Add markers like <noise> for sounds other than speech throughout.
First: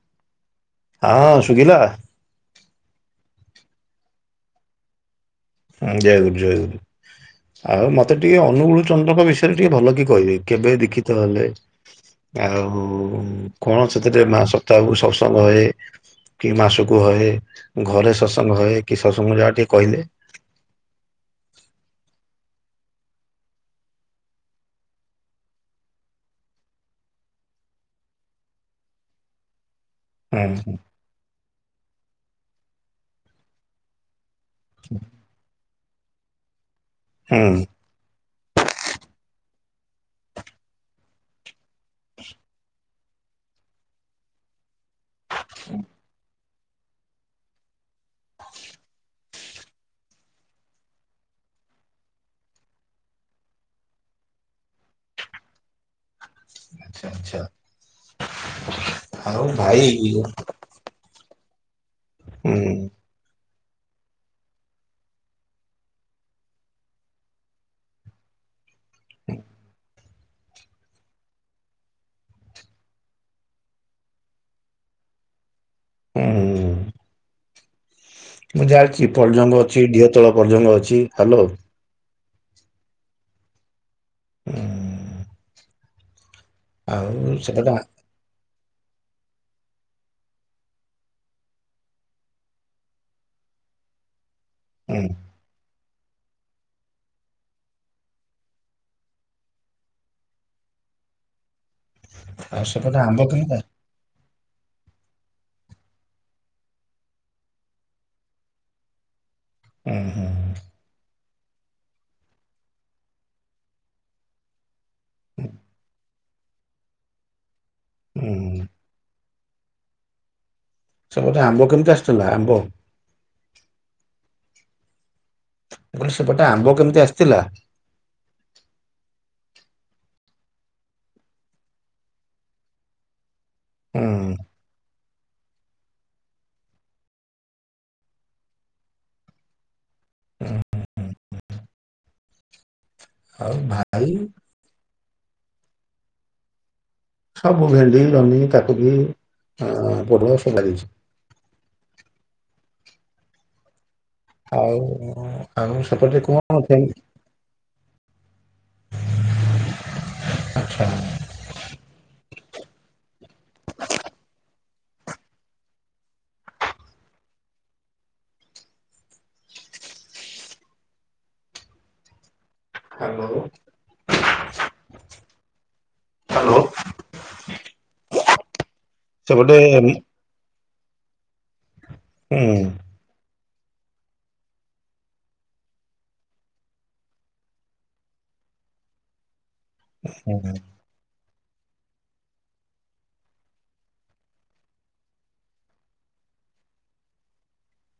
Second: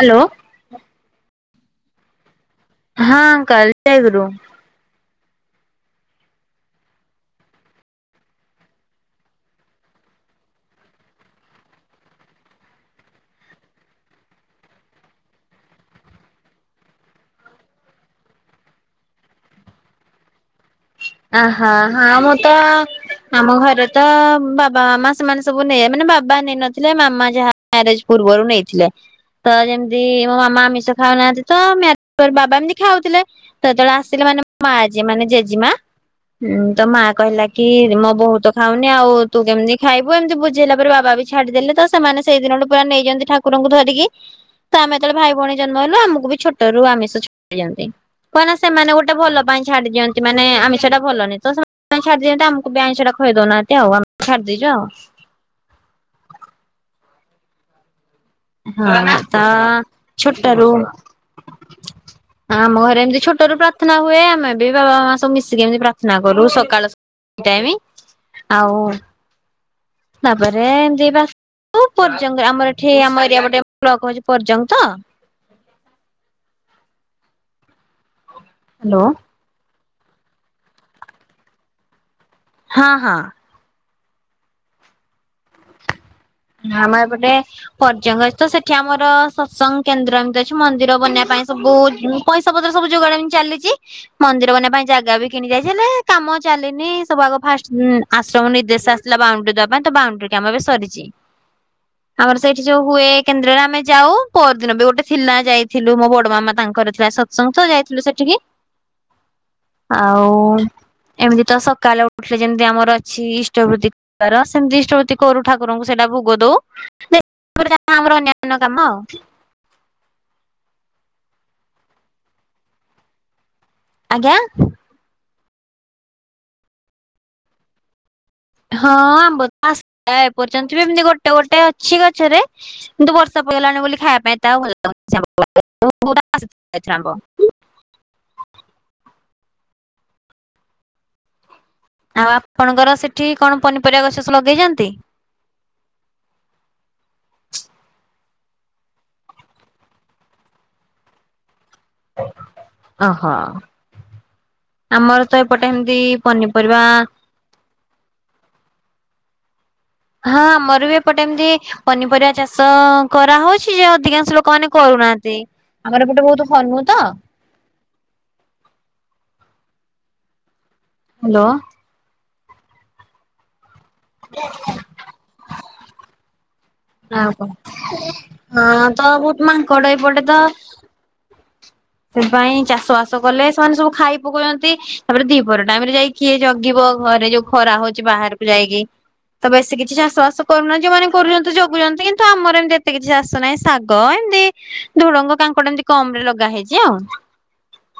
Hello ହଁ ସୁୁଗିଲା। ହଁ ଅଙ୍କଲ, ଜୟ ଗୁରୁ। ହଁ ଜୟଗୁରୁ ଜୟଗୁରୁ। ଆଉ ମତେ ଟିକେ ଅନୁଗୁଳ ଚନ୍ଦ୍ରଙ୍କ ବିଷୟରେ ଟିକେ ଭଲ କି କହିବେ କେବେ ଦୀକ୍ଷିତ ହେଲେ? ଆଉ କଣ ସେଥିରେ ମା ସପ୍ତାହକୁ ସତ୍ସଙ୍ଗ ହେ କି ମାସକୁ ହଏ ଘରେ ସତ୍ସଙ୍ଗ ହଏ କି ସତ୍ସଙ୍ଗ ଯାହା ଟିକେ କହିଲେ ଆ ହା ହଁ ମୁଁ ତ ଆମ ଘରେ ତ ବାବା ମାମା ସେମାନେ ସବୁ ନ ମାନେ ବାବା ନେଇ ନଥିଲେ ମାମା ଯ ମ୍ୟାରେଜ ପୂର୍ବରୁ ନେଇଥିଲେ ତ ଯେମତି ଯଦି ମୋ ହୁଁ ମାମା ହୁଁ। ଆମିଷ ଖାଉନାହାନ୍ତି ତ ବାବା ଏମିତି ଖାଉଥିଲେ ସେତେବେଳେ ଆସିଲେ ମାନେ ମା ଯେ ମାନେ ଜେଜେମାଁ ତ ମା କହିଲା ହୁଁ। କି ମୋ ବୋହୁ ତ ଖାଉନି ଆଉ ତୁ କେମିତି ଖାଇବୁ ଏମିତି ବୁଝେଇଲା ପରେ ବାବା ବି ଛାଡିଦେଲେ ତ ସେମାନେ ସେଇ ଦିନଠୁ ପା ନେଇଛନ୍ତି ଠାକୁ ଠାକୁରଙ୍କୁ ଧରିକି ତ ଆମେ ଯେତେବେଳେ ଭାଇ ଭଉଣୀ ଜନ୍ମ ହେଲୁ ଆମକୁ ବି ଛୋଟ ଟରୁ ଆମିଷ ଛାଡ଼ିଛନ୍ତି। କାହିଁନା ସେମାନେ ଗୋଟେ ଭଲ ପାଇଁ ଛାଡି ଦଅନ୍ତି ମାନେ ଆଷ ସେଟା ଭଲନି ତ ସେ ଛାଡିଦ ତ ଆମକୁ ବି ଆଇଁଷଟା ଖୁଏଇ ଦୋଉନାହାନ୍ତି ଆଉ ଆମେ ଛାଡି ଦେଇଛୁ ଆଉ। ଆଛା ଆଛା। ହଁ ତା ଛୋଟରୁ ହ ହୁଁ। ଆମ ଘରେ ଏମିତି ଛୋଟରୁ ପ୍ର ପ୍ରାର୍ଥନା ହୁଏ। ଆମେ ବି ବାବା ମାମା ସବୁ ମିଶିକି ଏମତି ପ୍ରାର୍ଥନା କରୁ ସକାଳ ସ୍ ଦି ଟାଇମ୍। ଆଉ। ହଁ। ତା ପରେ ଏମତି ବା କୋଉ ପର୍ଯଙ୍ଗରେ ଆମର ଏଠି ଆମ ଏରିଆ ଗୋଟେ ବ୍ଲକ ହୋଉଛି ପର୍ଯଙ୍ଗ ତ ହୁଁ। ମୁଁ ହ୍ୟାଲୋ ଜାଣିଛି ପର୍ଜଙ୍ଗ ଅଛି ଢିଅ ତଳ ପର୍ଜଙ୍ଗ ଅଛି ହ୍ୟାଲୋ। ହଁ ହଁ। ହୁଁ। ଆମର ଏପଟେ ଆଉ ସେପଟେ ଆ- ପର୍ଯଙ୍ଗ ଅଛି ତ ସେଠ ଏଠି ଆମର ସତ୍ସଙ୍ଗ କେନ୍ଦ୍ର ଏମିତି ଅଛି ମନ୍ଦିର ବନେଇବା ପାଇଁ ସବୁ ପଇସା ପତ୍ର ସବୁ ଯୋଗାଡ ଏନ୍ତି ଚାଲିଛି ମନ୍ଦିର ବନେଇବା ପାଇଁ ହୁଁ ଜାଗା ବି କିଣି ଯାଇଛି ହେଲେ କାମ ଚାଲିନି ସବୁ ଆଗ ଫାଷ୍ଟ ଆଶ୍ରମ ନିର୍ଦ୍ଦେଶ ଆସିଲା ବାଉଣ୍ଡରି ଦବା ପାଇଁ ତ ବାଉଣ୍ଡରି କାମ ଏବେ ସରିଛି। ଆମର ସେଇଠି ଆଉ ଯୋଉ ସେପଟେ ହୁଏ ଆମ୍ବ କେମିତା? କେନ୍ଦ୍ରରେ ଆମେ ଯାଉ ପରଦିନ ବି ଗୋଟେ ଥିଲା ଯାଇଥିଲୁ ମୋ ବଡ ମାମା ତାଙ୍କର ଥିଲା ସତ୍ସଙ୍ଗ ତ ଯାଇଥିଲୁ ସେଠିକି। ହୁଁ ହୁଁ ଆଉ। ଏମିତି ତ ସକାଳେ ଉଠିଲେ ଯେମିତି ଆମର ଅଛି ଇଷ୍ଟବୃତ୍ତିିବାର ସେମିତି ଇଷ୍ଟବୃତ୍ତି କରୁ ଠାକୁରଙ୍କୁ ସେଇଟା ଭୋଗ ଦଉ ଆମର ଅନ୍ୟାନ୍ୟ ହୁଁ କାମ ଆଉ। ସେବଟେ ଆମ୍ବ କେମିତି ଆସିଥିଲା ଆମ୍ବ? ଆଜ୍ଞା। କହିଲ ସେପଟେ ଆମ୍ବ କେମିତି ଆସିଥିଲା? ହଁ ଆମ୍ବ ଆସ ଏପର୍ଯ୍ୟନ୍ତ ବି ଏମିତି ଗୋଟେ ଗୋଟେ ଅଛି ଗଛରେ କିନ୍ତୁ ବର୍ଷ ସବଗଲାଣି ବୋଲି ଖାଇବା ହୁଁ ପାଇଁ ଏତେ ଆଉ ଭଲ ଲାଗୁନି। <unintelligible> ଏଥର ଆମ୍ବ। ହ ହଁ ହଁ ଆଉ ଆପଣଙ୍କର ସେଠି ଆଉ କଣ ପନିପରିବା ଭାଇ ଗଛ ସବୁ ଲଗେଇଛନ୍ତି? ସବୁ ଭେଣ୍ଡି ଜହ୍ନି କାକୁଡି ବି ପୋଟଲ ସବୁ ହେଇଚି। ଅ ହୋ ଆଉ ଆମର ତ ଏପଟେ ଆଉ ଏମିତି ସେପଟେ କଣ ପନିପରିବା କେମି- ହଁ ଆଚ୍ଛା ଆମର ବି ଏପଟେ ଏମତି ପନିପରିବା ଚାଷ କରାହଉଛି ଯ ଅଧିକାଂଶ ଲୋକମା କରୁନାହାନ୍ତି ଆମର ଏପଟେ ବହୁତ ହନୁ ତ ହ୍ୟାଲୋ ହ୍ୟାଲୋ ହ୍ୟାଲୋ ଆଉ କଣ ହଁ ତ ବହୁତ ସେପଟେ ହୁଁ ମାଙ୍କଡ ଏପଟେ ତ ସେ ପାଇଁ ଚାଷ ହୁଁ ବାସ କଲେ ସେମାନେ ସବୁ ଖାଇ ପକଉଛନ୍ତି ତାପରେ ଦ୍ୱିପହର ଟାଇମ ରେ ଯାଇ କିଏ ଜଗିବ ଘରେ ଯୋଉ ଖରା ହଉଛି ବାହାରକୁ ଯାଇ ଇକି ତ ବେଶୀ କିଛି ଚାଷ ବାସ କରୁନ ଯୋଉମାନ କରୁଛନ୍ତି ଜଗୁଛନ୍ତି କିନ୍ତୁ ଆମର ଏମିତି ଏତେ କିଛି ଚାଷ ନାହିଁ ଶାଗ ଏମିତି ଝୁଡଙ୍ଗ କାଙ୍କଡ ଏମିତି କମ ଲଗା ହେଇଛି ଆଉ।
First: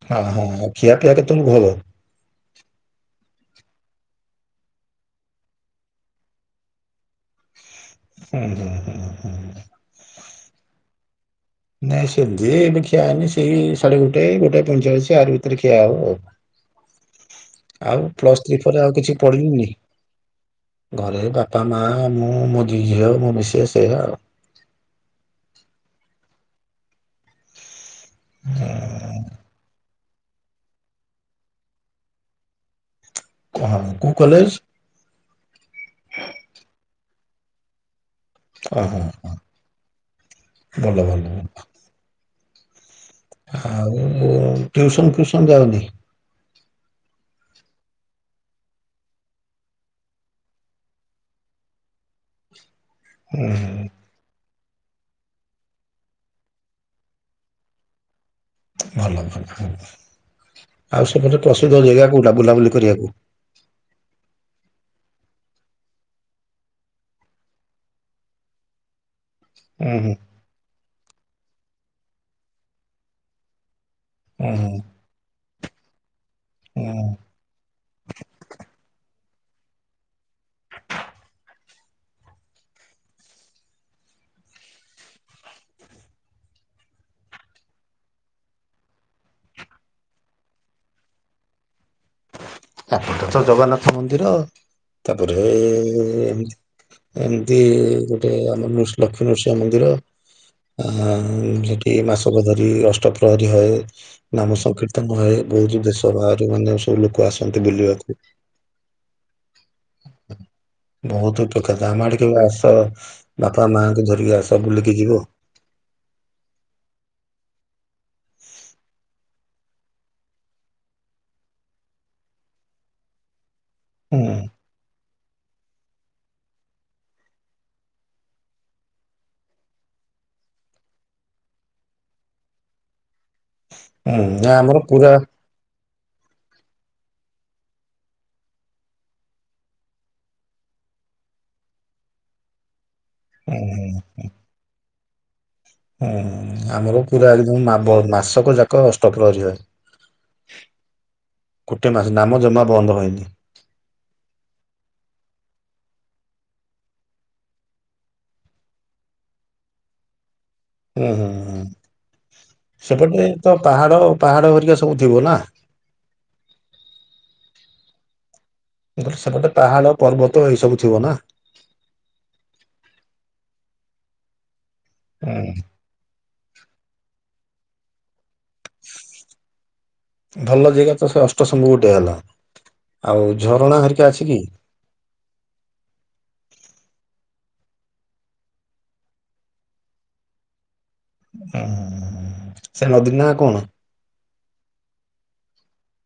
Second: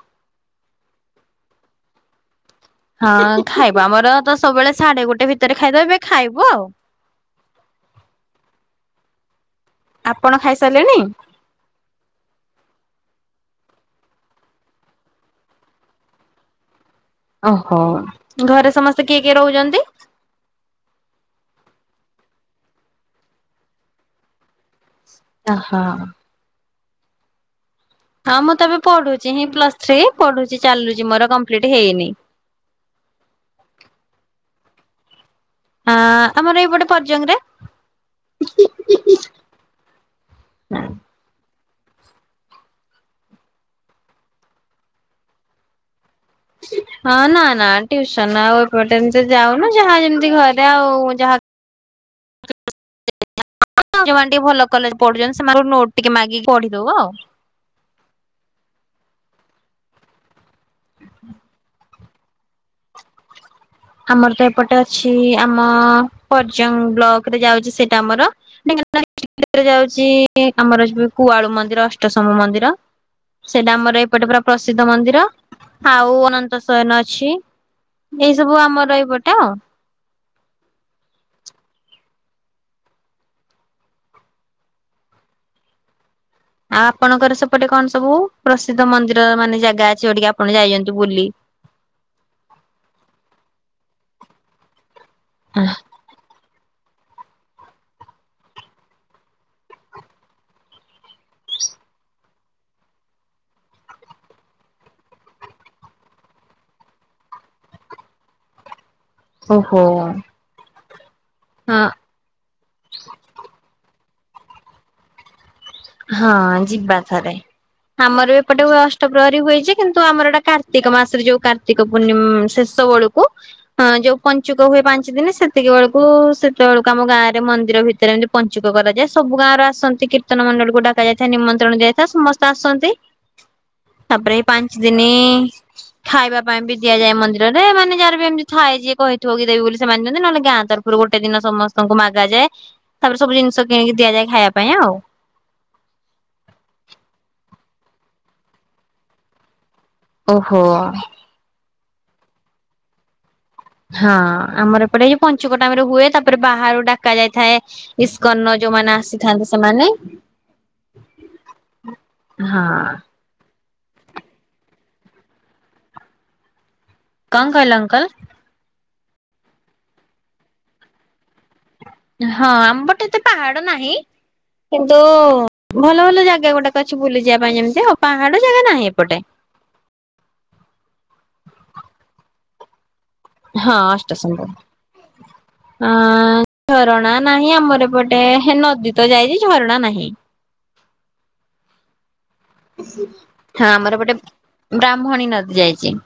ହଁ ହଁ ଆଉ ଖିଆ ପିଆ କେତେ ବେଳକୁ ହବ? ହଁ ଖାଇବ ଆମର ତ ସବୁବେଳେ ସାଢେ ଗୋଟେ ଭିତରେ ଖାଇଦବେ ଏବେ ଖାଇବ ଆଉ। <inaudible> ହୁଁ ହୁଁ ହୁଁ ହୁଁ ହୁଁ ଆପଣ ଖାଇସାରିଲେଣି? ନାଇଁ ସେବେ ଏବେ ଖିଆ ହେଇନି ସେଇ ସାଢେ ଗୋଟେ ଗୋଟେ ପଇଁଚାଳିଶ ଆରି ଭିତରେ ଖିଆ ହବ ଆଉ। ଓହୋ। ଆଉ ପ୍ଲସ ଥ୍ରୀ ଘରେ ପରେ ଆଉ ସମସ୍ତେ କିଛି କିଏ କିଏ ପଢିଲିନି ରହୁଛନ୍ତି? ଘରେ ବାପା ମା ମୁଁ ମୋ ଦି ଝିଅ ମୋ ମିସେଶେ ସେଆ ଆଉ ଅ ହଁ ହଁ ମୁଁ ତ ଏବେ ଆଉ। ପଢୁଛି ହିଁ ପ୍ଲସ ଥ୍ରୀ। ପଢୁଛି ଚାଲୁଛି ମୋର କମ୍ପ୍ଲିଟ ହେଇନି ହଁ କୋଉ କଲେଜ? ହଁ ଆମର ଏଇପଟେ ପର୍ଜଙ୍ଗ ରେ ହ ହ ହ ଭଲ ଭଲ ଭଲ ଆଉ ଟିଉସନ ଫ୍ୟୁସନ ଯାଉନି <inaudible> ହଁ ନା ନା ଟିଉସନ ଆଉ ଏପଟେ ଏମତି ଯାଉନୁ ଯାହା ଯେମିତି ଘରେ ଆଉ ଯାହା ହୁଁ ହୁଁ ଯଉମାନେ ଟିକେ ଭଲ କଲେଜ ପଢୁଛନ୍ତି ସେମାନଙ୍କୁ ନୋଟ ଟିକେ ମାଗିକି ପଢିଦଉ ଆଉ। ଭଲ ଭଲ ଆଉ ସେପଟେ ପ୍ରସିଦ୍ଧ ଜେଗା କୋଉଟା ବୁଲାବୁଲି କରିବାକୁ ଆମର ତ ଏପଟେ ଅଛି ଆମ ପରଜ୍ୟଙ୍ଗ ବ୍ଲକ ରେ ଯାଉଛି ସେଇଟା ଆମର <unintelligible> <inaudible> ରେ ହୁଁ ଯାଉଛି ହୁଁ ଆମର ଯୋଉ କୁଆଳୁ ମନ୍ଦିର ଅଷ୍ଟଶମ ମନ୍ଦିର ସେଇଟା ଆମର ଏଇପଟେ ପରା ହୁଁ ହୁଁ ପ୍ରସିଦ୍ଧ ମନ୍ଦିର। ଆଉ ଅନନ୍ତ ସୈନ ହୁଁ। ଅଛି ଏ ସବୁ ଆମର ଏଇପଟ ଆଉ ଆପଣଙ୍କର ସେପଟେ କଣ ସବୁ ପ୍ରସିଦ୍ଧ ମନ୍ଦିର ମାନେ ଜାଗା ଅଛି ଯୋଇଟିକି ଆପଣ ଯାଇଛନ୍ତି ବୁଲି। <inaudible> ଆପଟେ ତ ଜଗନ୍ନାଥ ମନ୍ଦିର ତାପରେ ଏ ଏମତି ଏମିତି ଗୋଟେ ଆମର ନୃ ଲକ୍ଷ୍ମୀ ନୃସିଂହ ମନ୍ଦିର। ହଅ ସେଠି ମାସକ ଧରି ଅଷ୍ଟ ପ୍ରହରୀ ହଏ ନାମ ସଂକୀର୍ତ୍ତନ ହଏ। ବହୁତ ଦେଶ ବାହାରୁ ମାନେ ସବୁ ଲୋକ ଆସନ୍ତି ବୁଲିବାକୁ। ଓହୋ ବହୁତ ହଁ ଉପକାରିତା ଆମ ଆଡିକି କେବେ ଆସ ବାପା ମାଙ୍କୁ ଧରିକି ଆସ ବୁଲିକି ଯିବ। ହଁ ଯିବା ଥରେ ଆମର ଏପଟେ ହୁଅ ଫେବୁଆରୀ ହୁଏଯେ କିନ୍ତୁ ଆମର ଏଇଟା କାର୍ତ୍ତିକ ମାସରେ ଯୋଉ କାର୍ତ୍ତିକ ପୂର୍ଣ୍ଣିମ ଶେଷ ବେଳକୁ ହଁ ଯୋଉ ହୁଁ ପଞ୍ଚୁକ ହୁଏ ପାଞ୍ଚ ସିଦିନ ସେତିକି ବେଳକୁ ସେତେବେଳକୁ ଆମ ଗାଁ ରେ ମନ୍ଦିର ଭିତରେ ଏମିତି ପଞ୍ଚୁକ କରାଯାଏ ସବୁ ଗାଁ ର ଆସନ୍ତି। କୀର୍ତ୍ତନ ମଣ୍ଡଳକୁ ଡକା ଯାଇଥାଏ ନିମନ୍ତ୍ରଣ ଦିଆଯାଇଥାଏ ସମସ୍ତେ ଆସନ୍ତି। ହୁଁ ତାପରେ ଏଇ ନା ପାଞ୍ଚ ଆମର ଦିନି ପୁରା ଖାଇବା ପାଇଁ ବି ଦିଆଯାଏ ମନ୍ଦିରରେ ମାନେ ଯାହର ବି ଏମିତି ଥାଏ ଯିଏ କହିଥିବ କି ଦେବି ବୋଲି ସେମାନେ ଦିଅନ୍ତି ନହେଲେ ଗାଁ ତରଫରୁ ଗୋଟେ ଦିନ ସମସ୍ତ ଙ୍କୁ ମାଗା ଯାଏ ତାପରେ ସବୁ ହୁଁ ଜିନିଷ କିଣିକି ଦିଆଯାଏ ଖାଇବା ପାଇଁ ଆଉ। ହୁଁ ଆମର ପୁରା ଅଜିଦୁ ମାବ ମାସକ ଯାକ ଅଷ୍ଟପ୍ରହରୀ ହଏ। ଓହୋ ଗୋଟେ ମାସ ନାମ ଜମା ବନ୍ଦ ହଏନି। ହଁ ଆମର ଏପଟେ ଏଇ ପଞ୍ଚୁକ ଟାମ ରେ ହୁଏ ତାପରେ ବାହାରୁ ଡାକା ଯାଇଥାଏ ଇସ୍କନ ଯୋଉମାନେ ଆସିଥାନ୍ତି ସେମାନେ। ହୁଁ ହୁଁ ହଁ ହଁ। ସେପଟେ ତ ପାହାଡ ପାହାଡ ଭରିକା ସବୁ ଥିବ ନା? କଣ କହିଲ ଅଙ୍କଲ? ସେପଟେ ପାହାଡ ପର୍ବତ ଏଇ ସବୁ ଥିବ ନା? ହଁ ଆମପଟେ ଏତେ ପାହାଡ ନାହିଁ। କିନ୍ତୁ ହୁଁ ଭଲ ଭଲ ଜାଗା ଗୁଡାକ ଅଛି ବୁଲିଯିବା ପାଇଁ ଯେମିତି ହପା ଭଲ ଯେଗା ତ ସେ ଅଷ୍ଟଶମ୍ଭୁ ଗୋଟେ ହେଲା। ଆଉ ହଁ ଝରଣା ହେରିକା ଅଛି କି? ଅଷ୍ଟଶମ୍ଭୁ ଆ ଝରଣା ନାହିଁ ଆମର ପଟେ ହେ ନଦୀ ତ ଯାଇଚି ଝରଣା ନାହିଁ। ହଁ। ହଁ ଆମର ଗୋଟେ ବ୍ରାହ୍ମଣୀ ନଦୀ ଯାଇଚି।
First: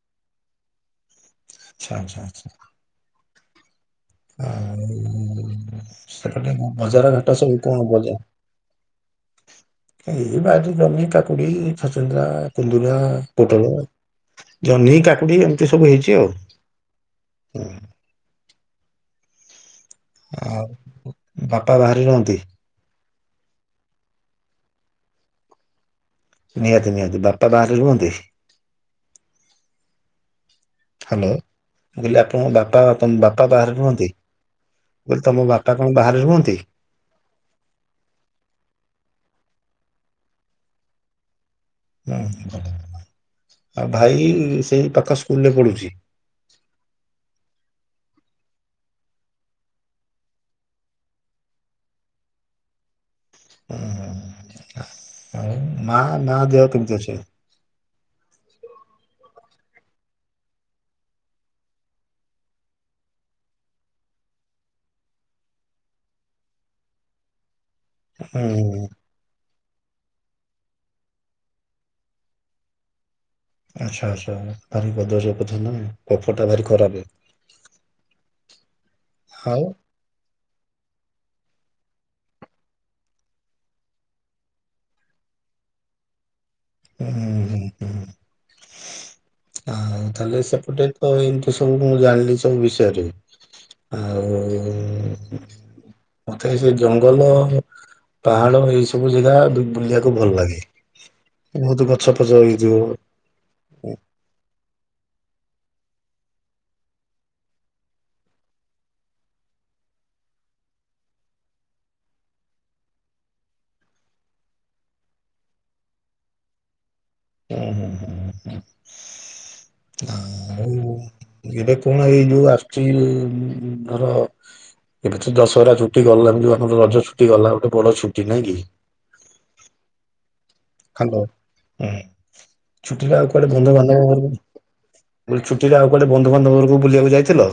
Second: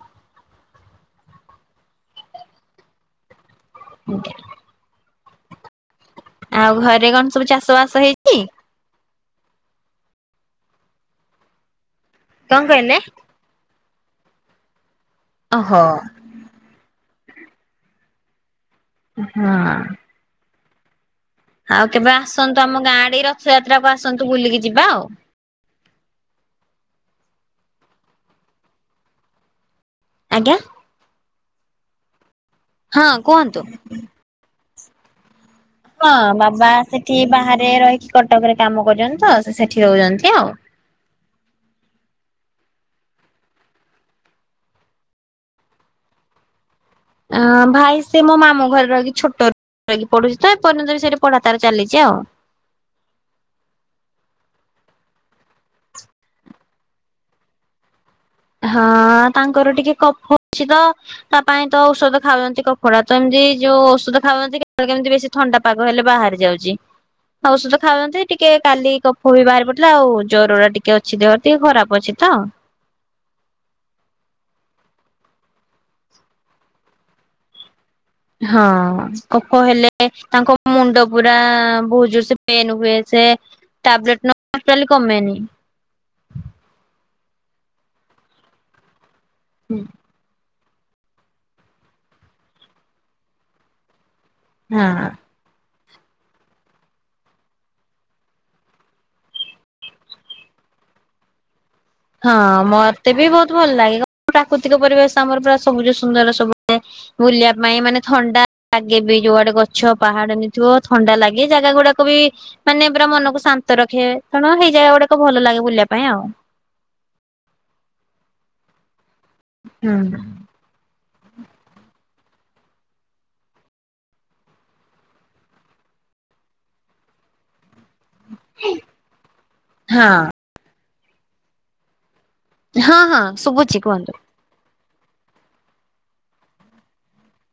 ଆଛା ଆଛା ଆଛା। <inaudible> ସେପଟେ କଉ ଆଉ ଘରେ ବଜାର କଣ ଘାଟ ସବୁ ଚାଷ କଣ ବାସ ବଜାର? ହେଇଛି? ଏଇ ବାରି ଜହ୍ନି କାକୁଡି ଛଚିନ୍ଦ୍ରା କଣ କୁନ୍ଦୁରା କହିଲେ? ପୋଟଳ ଜହ୍ନି କାକୁଡି ଏମିତି ଓହୋ ସବୁ ହେଇଚି ଆଉ। ହୁଁ। ହଁ। ହଉ। ଆଉ କେବେ ଆସନ୍ତୁ ଆମ ଗାଁ ଆଡ଼ିକି ରଥଯାତ୍ରାକୁ ଆସନ୍ତୁ ବୁଲିକି ଯିବା ଆଉ। ନିହାତି ନିହାତି ବାପା ବାହାରେ ରୁହନ୍ତି? ଆଜ୍ଞା। ହାଲୋ କହିଲି ଆପଣଙ୍କ ହଁ ବାପା ବାପା କୁହନ୍ତୁ। ବାହାରେ ରୁହନ୍ତି କହିଲି ତମ ବାପା କଣ ହଁ ବାହାରେ ରୁହନ୍ତି ବାବା ସେଠି ବାହାରେ ରହିକି କଟକରେ କାମ କରୁଚନ୍ତି ତ ସେ ସେଟ୍ ଠି ରହୁଚନ୍ତି ଆଉ। ହୁଁ ଭଲ ଭଲ। ଆ ଭାଇ ସେଇ ପାଖ ସ୍କୁଲ ରେ ପଢୁଚି? ଅ ଭାଇ ସେ ମୋ ମାମୁଁ ଘରେ ରହିକି ଛୋଟ ରୁ ରେ ରହିକି ପଢୁଚି ତ ଏପର୍ଯ୍ୟନ୍ତ ବି ସେଠି ପଢା ତାର ଚାଲିଚି ଆଉ। ହ ହ ଆଉ ମା ମା ଦେହ କେମିତି ଅଛି? ହଁ ତାଙ୍କର ଟିକେ କଫ ଅଛି ତ ତା ପାଇଁ ତ ଔଷଧ ଖାଉଚନ୍ତି କଫତା ତ ଏମତି ଯୋଉ ଔଷଧ ଖାଉଛନ୍ତି କେତେ ବେଳେ କେମିତି ବେଶୀ ଥଣ୍ଡା ପାଗ ହେଲେ ବାହାରି ଯାଉଛି ଔଷଧ ଖାଉଚନ୍ତି ଟିକେ ହୁଁ କାଲି କଫ ବି ବହାରି ପଡି ଆଉ ଜର ଟା ଟିକେ ଅଛି ଦେହରେ ଟିକେ ଖରାପ ଅଛି ତ। ଆଚଛା ଆଚ୍ଛା ଭାରି ପଦସ ପଥ ନ କପ ଟା ଭାରି ଖରାପ। ହଁ କଫ ଆଉ ହେଲେ ତାଙ୍କ ମୁଣ୍ଡପୁରା ବହୁ ଜୋର ସେ ପେନ୍ ହୁଏ ସେ ଟ୍ୟାବଲେଟ ନ ନେଲେ ଟୋଟାଲ କମେନି। ହୁଁ ହୁଁ ହୁଁ। ଆଉ ତାହେଲେ ସେପଟେ ତ ଏମିତି ସବୁ ମୁଁ ଜାଣିଲି ସବୁ ବିଷୟରେ ଆଉ ହଁ, ମତେ ସେ ଜଙ୍ଗଲ ଅ ପାହାଡ ଏଇ ସବୁ ଜେଗା ବୁଲିବାକୁ ଭଲ ଲାଗେ। ବହୁତ ଗଛ ଫଛ ହଁ ହେଇଥିବ ହୁଁ ମୋତେ ବି ବହୁତ ଭଲ ଲାଗେ, <inaudible> ପ୍ରକୁତି ପରିବେଶ ଆମର ପୁରା ସବୁଜ ସୁନ୍ଦର ସବୁ ବୁଲିବା ପାଇଁ ମାନେ ଥଣ୍ଡା ଲାଗେ ବି ଯଉଆଡେ ଗ ଗଛ ପାହାଡ ଏମଥିବ ଥଣ୍ଡା ଲାଗେ ଜାଗା ଗୁଡାକୁ ବି ମାନେ ପୁରା ମନକୁ ଶାନ୍ତ ରଖେ କାଣ ସେଇ ଯାଗା ଗୁଡାକ ଭଲ ଲାଗେ ବୁଲିବା ପାଇଁ ଆଉ ହଁ ହଁ ହଁ ହୁଁ ଆଉ <inaudible> ଏବେ କଣ ଏଇ ଯୋଉ ଆସୁଛି ଧର ଏବେ ତ ଦଶହରା ଛୁଟି ଗଲା ଯଉ ଆମର ରଜ ଛୁଟି ଗଲା ଗୋଟେ ବଡ ଛୁଟି ନା? ଇକିି ହଁ ହାଲୋ ହଁ ଛୁଟିରେ ହଁ ଆଉ କୁଆଡେ ବନ୍ଧୁ ଶୁଭୁଛି କୁହନ୍ତୁ। ବାନ୍ଧବ ବ ଛୁଟିରେ ଆଉ କୁଆଟେ ବନ୍ଧୁବାନ୍ଧବକୁ ବୁଲିବାକୁ ଯାଇଥିଲ?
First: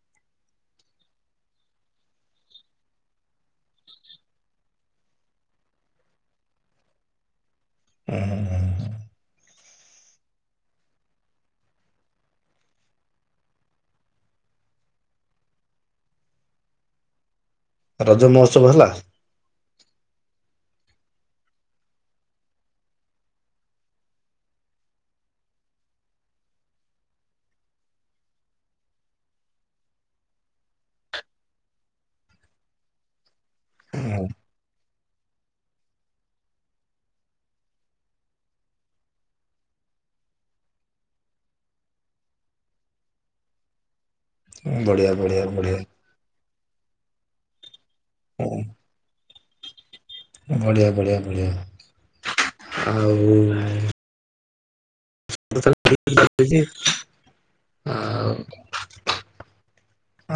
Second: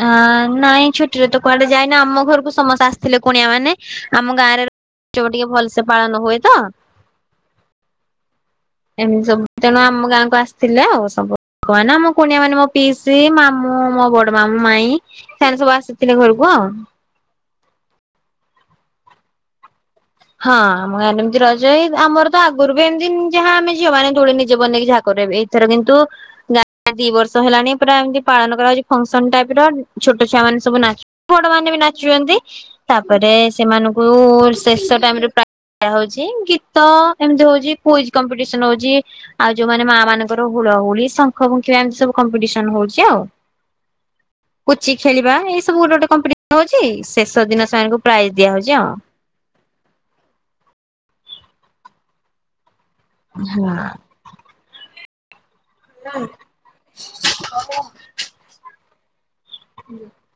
ହଁ ନାଇଁ ଛୁଟିରେ ତ କୁଆଡେ ଯାଇନି ଆମ ଘରକୁ ସମସ୍ତେ ଆସିଥିଲେ କୁଣିଆ ମାନେ ଆମ ଗାଁରେ ଜୋ ଟିକେ ଭଲସେ ପାଳନ ହୁଏ ତ ହୁଁ ହୁଁ ହହୁଁ ଏମିତି ସବୁ ତେଣୁ ଆମ ଗାଁକୁ ଆସିଥିଲେ ଆଉ ସବୁ। କହନା ମୋ କୁଣିଆ ମାନେ ମୋ ପିଇସି ମାମୁଁ ମୋ ବଡ ମାମୁଁ ମାଇଁ ସେମାନେ ସବୁ ଆସିଥିଲେ ଘରକୁ ଆଉ। ହଁ, ରଜ ମହୋତ୍ସବ ହେଲା? ହଁ ଆମ ଗାଁରେ ଏମିତି ରଜ ଏଇ ଆମର ତ ଆଗରୁ ବି ଏମିତି ଯାହା ଆମେ ଝିଅ ମାନ ଦୁଳି ନିଜେ ବନେଇକି ଯାହା କରୁ ଏବେ ଏଇ ଏଥର କିନ୍ତୁ ଦି ବର୍ଷ ହେଲାଣି ପୁରା ଏମତି ପାଳନ କରାହଉଛି ଫଙ୍କସନ ଟାଇପର ଛୋଟ ଛୁଆ ମାନେ ସବୁ ନାଚୁ ବଡ ମାନେ ବି ନାଚୁଛନ୍ତି ତାପରେ ସେମାନଙ୍କୁ ଶେଷ ତାପରେ ପା ଇା ହଉଛି ଗୀତ ଏମତି ହଉଚି କୁଇଜ କମ୍ପିଟିସନ ହଉଚି ଆଉ ଯଉମାନେ ମା ମାନଙ୍କର ହୁ ହୁଳହୁଳି ଶଙ୍ଖ ପୁଙ୍କିବା ଏମିତି ସବୁ କମ୍ପିଟିସନ ହଉଛି ଆଉ। ହୁଁ ପୁଚି ବଢିଆ ଖେଳିବା ବଢିଆ ଏଇସବୁ ବଢିଆ। ଗୁଟେ ଗୁଟେ କମ୍ପିଟେ ହଉଛି ଶେଷ ଦିନ ସେମାନଙ୍କୁ ପ୍ରାଇଜ ହୁଁ ଦିଆହଉଛି ଆଉ। ବଢିଆ ବଢିଆ ବଢିଆ ଆଉ ଉ ଆ <inaudible>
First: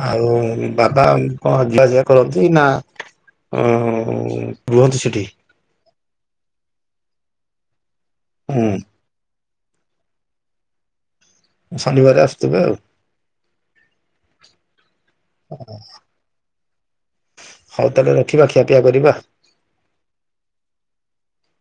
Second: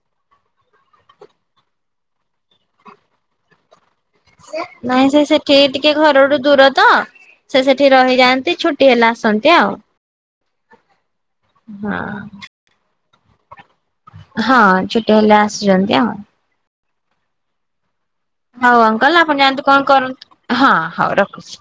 ଆଉ ବାବା କଣ ଜିବା ଆଶିବା କରନ୍ତି ନା ଅଂ ଅ ରୁହନ୍ତି ନାଇଁ ସେ ସେଠି? ସେଠିକି ଟି ଟିକେ ଘରଠୁ ଦୂର ତ ସେ ସେଠି ରହିଯାଆନ୍ତି ହୁଁ ଛୁଟି ହେଲେ ଆସନ୍ତି ଆଉ। ହଁ ଶନିବାର ଆସୁଥିବେ ଆଉ। ହଁ ଛୁଟି ହେଲେ ଆସିଛନ୍ତି ଆଉ। ହଉ ତାଏଲେ ରଖ ହଉ ଅଙ୍କଲ ଆପଣ ଜାନ୍ତୁ କଣ କରନ୍ତ ହଁ ହଉ ରଖୁଛି।